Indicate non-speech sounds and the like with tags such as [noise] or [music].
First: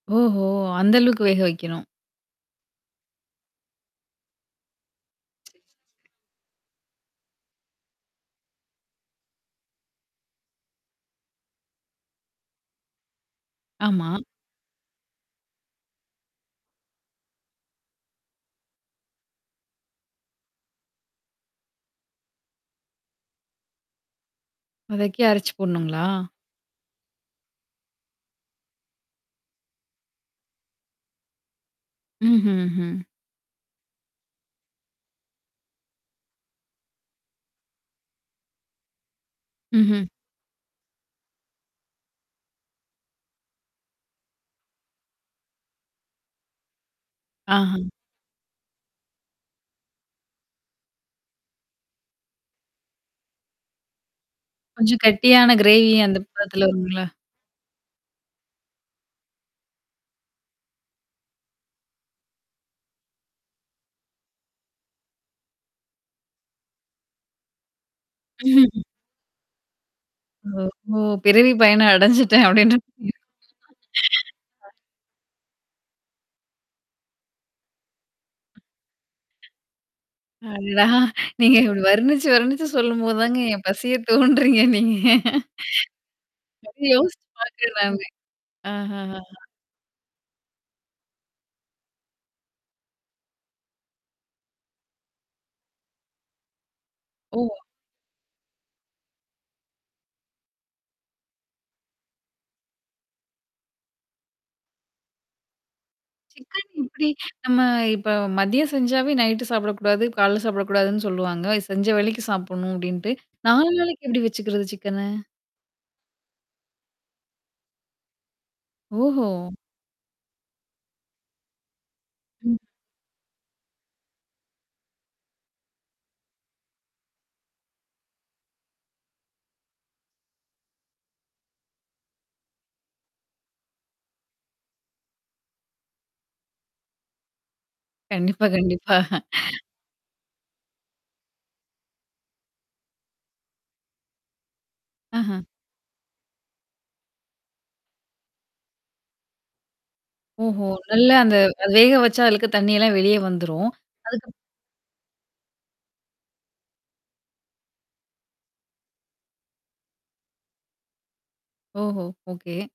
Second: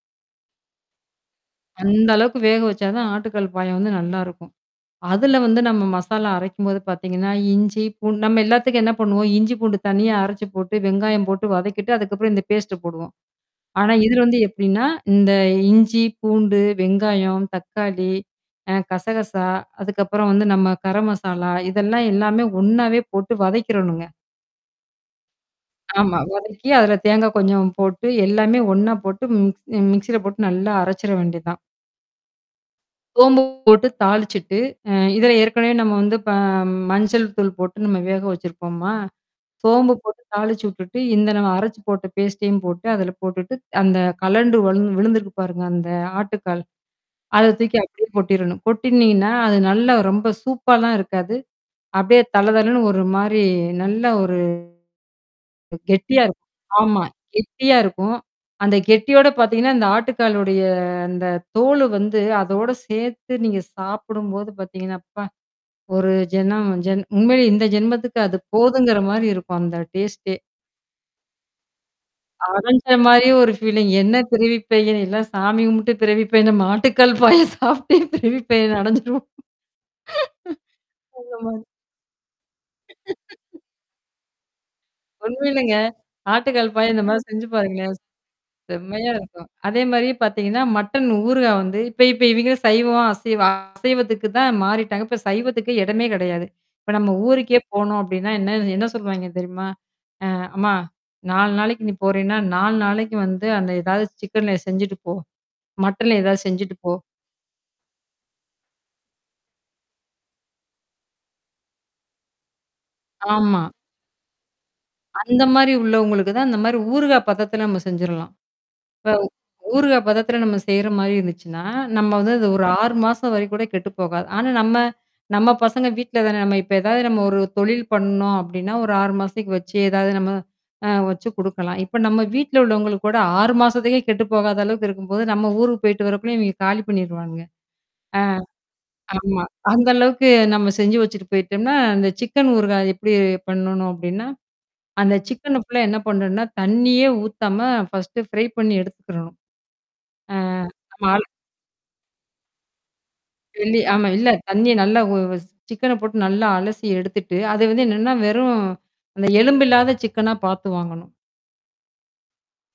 ஓஹோ. அந்த அளவுக்கு வேக வைக்கணும். அந்த அளவுக்கு வேகவச்சாதான் ஆட்டுக்கால் பாயா வந்து நல்லாருக்கும். அதுல வந்து, நம்ம மசாலா அரைக்கும்போது பார்த்தீங்கன்னா, இஞ்சி, பூண்டு நம்ம எல்லாத்துக்கும் என்ன பண்ணுவோம், இஞ்சி, பூண்டு தனியா அரைச்சுப் போட்டு, வெங்காயம் போட்டு வதக்கிட்டு, அதுக்கப்புறம், இந்த பேஸ்ட் போடுவோம். ஆனா, ஆமா. இதுல வந்து எப்பிடின்னா இந்த இஞ்சி, பூண்டு, வெங்காயம், தக்காளி, அ கசகசா, அதுக்கப்புறம் வந்து நம்ம கரம்மசாலா இதெல்லாம் எல்லாமே ஒண்ணாவே போட்டு வதக்கிறனுங்க. வதக்கி, அரைச்சு போடணும்ங்களா? ஆமா. வதக்கி, அதுல தேங்கா கொஞ்சம் போட்டு, எல்லாமே ஒண்ணா போட்டு மிக் மிக்ஸில போட்டு நல்லா அரைச்சிற வேண்டியதுதான். ம்ஹ்ஹ்ம். சோம்பு போட்டு தாளிச்சிட்டு, அ இதுல ஏற்கனவே நம்ம வந்து இப்ப மஞ்சள் தூள் போட்டு, நம்ம வேகவச்சிருக்கோம்மா? சோம்பு ம்ஹ்ம். போட்டு தாளிச்சுவிட்டுட்டு இந்த நம்ம அரைச்சுப் போட்ட பேஸ்டையும் போட்டு, அதுல போட்டுட்டு அந்தக் கழண்டு வ விழுந்திருக்கு பாருங்க, அந்த ஆட்டுக்கால். அதை ஆஹா. தூக்கி அப்பிடியே கொட்டிறணும். கொட்டுனீங்கன்னா, அது நல்லா ரொம்ப சூப்பால்லாம் இருக்காது. அப்பிடியே தள தளன்னு ஒரு மாரி நல்ல ஒரு கொஞ்சம் கட்டியான கிரேவி, கெட்டியா அந்தப் இருக்கும். பதத்துல ஆமா. வருங்களா? கெட்டியா இருக்கும். அந்தக் கெட்டியோட பார்த்தீங்கன்னா, அந்த ஆட்டுக்காலுடைய அந்தத் தோலு வந்து, அதோட சேர்த்து நீங்கச் சாப்பிடும்போது பார்த்தீங்கன்னா, அப்பா! ஒரு ஜென்மம் ஜென் உண்மையிலேயே இந்த ஜென்மத்துக்கு அது [chuckles] போதுங்கிற மாரி இருக்கும், அந்த டேஸ்ட்டே! ஓஹோ! பிறவி பயன அடைஞ்சுட்டேன், அப்பிடீன்ற அடைஞ்ச மாரியா? மாரியே ஒரு ஃபீலிங். என்ன பிறவிப் [laughs] பயன்? எல்லாம் சாமி கும்பிட்டு பிறவிப் பயன் நம்ம ஆட்டுக்கால் பாயா சாப்புட்டே பிறவிப் பயன் அடைஞ்சிருவோம், அடடா! அந்த நீங்க மாரி. இப்பிடி வருணிச்சு, வருணிச்சு சொல்லும் போதுதான், [laughs] என் பசிய தூண்டுறீங்க, நீங்க. உண்மையிலேங்க. ஆட்டுக்கால் பாயா இந்த மாரி யோசிச்சு செஞ்சு பாக்குறேன், பாருங்க. நானு செம்மையா ஆஹாஹாஹா. இருக்கும். அதே மாரி பார்த்தீங்கன்னா, மட்டன் ஊறுகாய் வந்து இப்ப இப்ப இவிங்களே சைவமா அசைவ அசைவத்துக்குதான் மாறிட்டாங்க. இப்ப சைவத்துக்கு இடமே கிடையாது. இப்ப நம்ம ஊருக்கே ஓ. போனோம், அப்பிடின்னா, என்ன என்ன சொல்லுவாய்ங்க தெரியுமா? "அ அம்மா 4 நாளைக்கு நீ போறேன்னா, 4 நாளைக்கு வந்து, அந்த ஏதாவது சிக்கன்ல செஞ்சிட்டு போ. மட்டன்ல ஏதாவது சிக்கன் செஞ்சிட்டு போ." எப்பிடி? நம்ம இப்ப மதியம் செஞ்சாவே, நைட்டு சாப்பிடக் கூடாது, காலைல சாப்பிடக் கூடாதுன்னு சொல்லுவாங்க. செஞ்ச வேளைக்கு சாப்பிடணும், அப்பிடீன்ட்டு. ஆமா. 4 நாளைக்கு எப்பிடி வச்சுக்கிறது, சிக்கன? அந்த மாரி உள்ளவங்களுக்கு தான், இந்த மாரி ஊறுகாய் பதத்துல நம்ம செஞ்சிரலாம். இப்ப, ஓஹோ. ஊறுகாய் பதத்துல நம்ம செய்ற மாரி இருந்துச்சுன்னா, நம்ம வந்து அது ம். ஒரு 6 மாசம் வரை கூடக் கெட்டுப்போகாது. ஆனா, நம்ம நம்ம பசங்க வீட்லதானே. நம்ம இப்ப ஏதாவது நம்ம ஒரு தொழில் பண்ணோம், அப்படின்னா, ஒரு 6 மாசத்துக்கு வச்சு, ஏதாவது நம்ம அ வச்சு குடுக்கலாம். இப்ப நம்ம வீட்டுல உள்ளவங்களுக்கு கூட, 6 மாசத்துக்கே கெட்டுப்போகாத அளவுக்கு இருக்கும்போது, நம்ம ஊருக்குப் போயிட்டு வரக்குள்ளையும், இவிங்க காலி பண்ணிருவானுங்க. கண்டிப்பா, கண்டிப்பா. ஆ, ஆமா. அந்த அளவுக்கு நம்ம செஞ்சு வச்சிட்டு போயிட்டோம்னா, அந்த சிக்கன் ஊறுகாய் எப்பிடி பண்ணணும் அப்பிடின்னா, அந்த ஆஹ. சிக்கன ஃபுல்லா என்ன பண்ணணும்னா, தண்ணியே ஊத்தாம ஃபர்ஸ்ட் ஃப்ரை பண்ணி எடுத்துக்கிறணும் ஆ ஓஹோ. நம்ம. நல்லா அந்த வேக வச்சா அழுக்கு தண்ணியெல்லாம் வெளிய வந்துரும். வெளிய ஆமா. இல்ல, அதுக்கப் தண்ணிய நல்லா உ உ சிக்கன போட்டு நல்லா அலசி எடுத்துட்டு, அதை வந்து என்னன்னா, வெறும் அந்த எலும்பு இல்லாத சிக்கனா பாத்து வாங்கணும். ஓஹோ. ஓகே.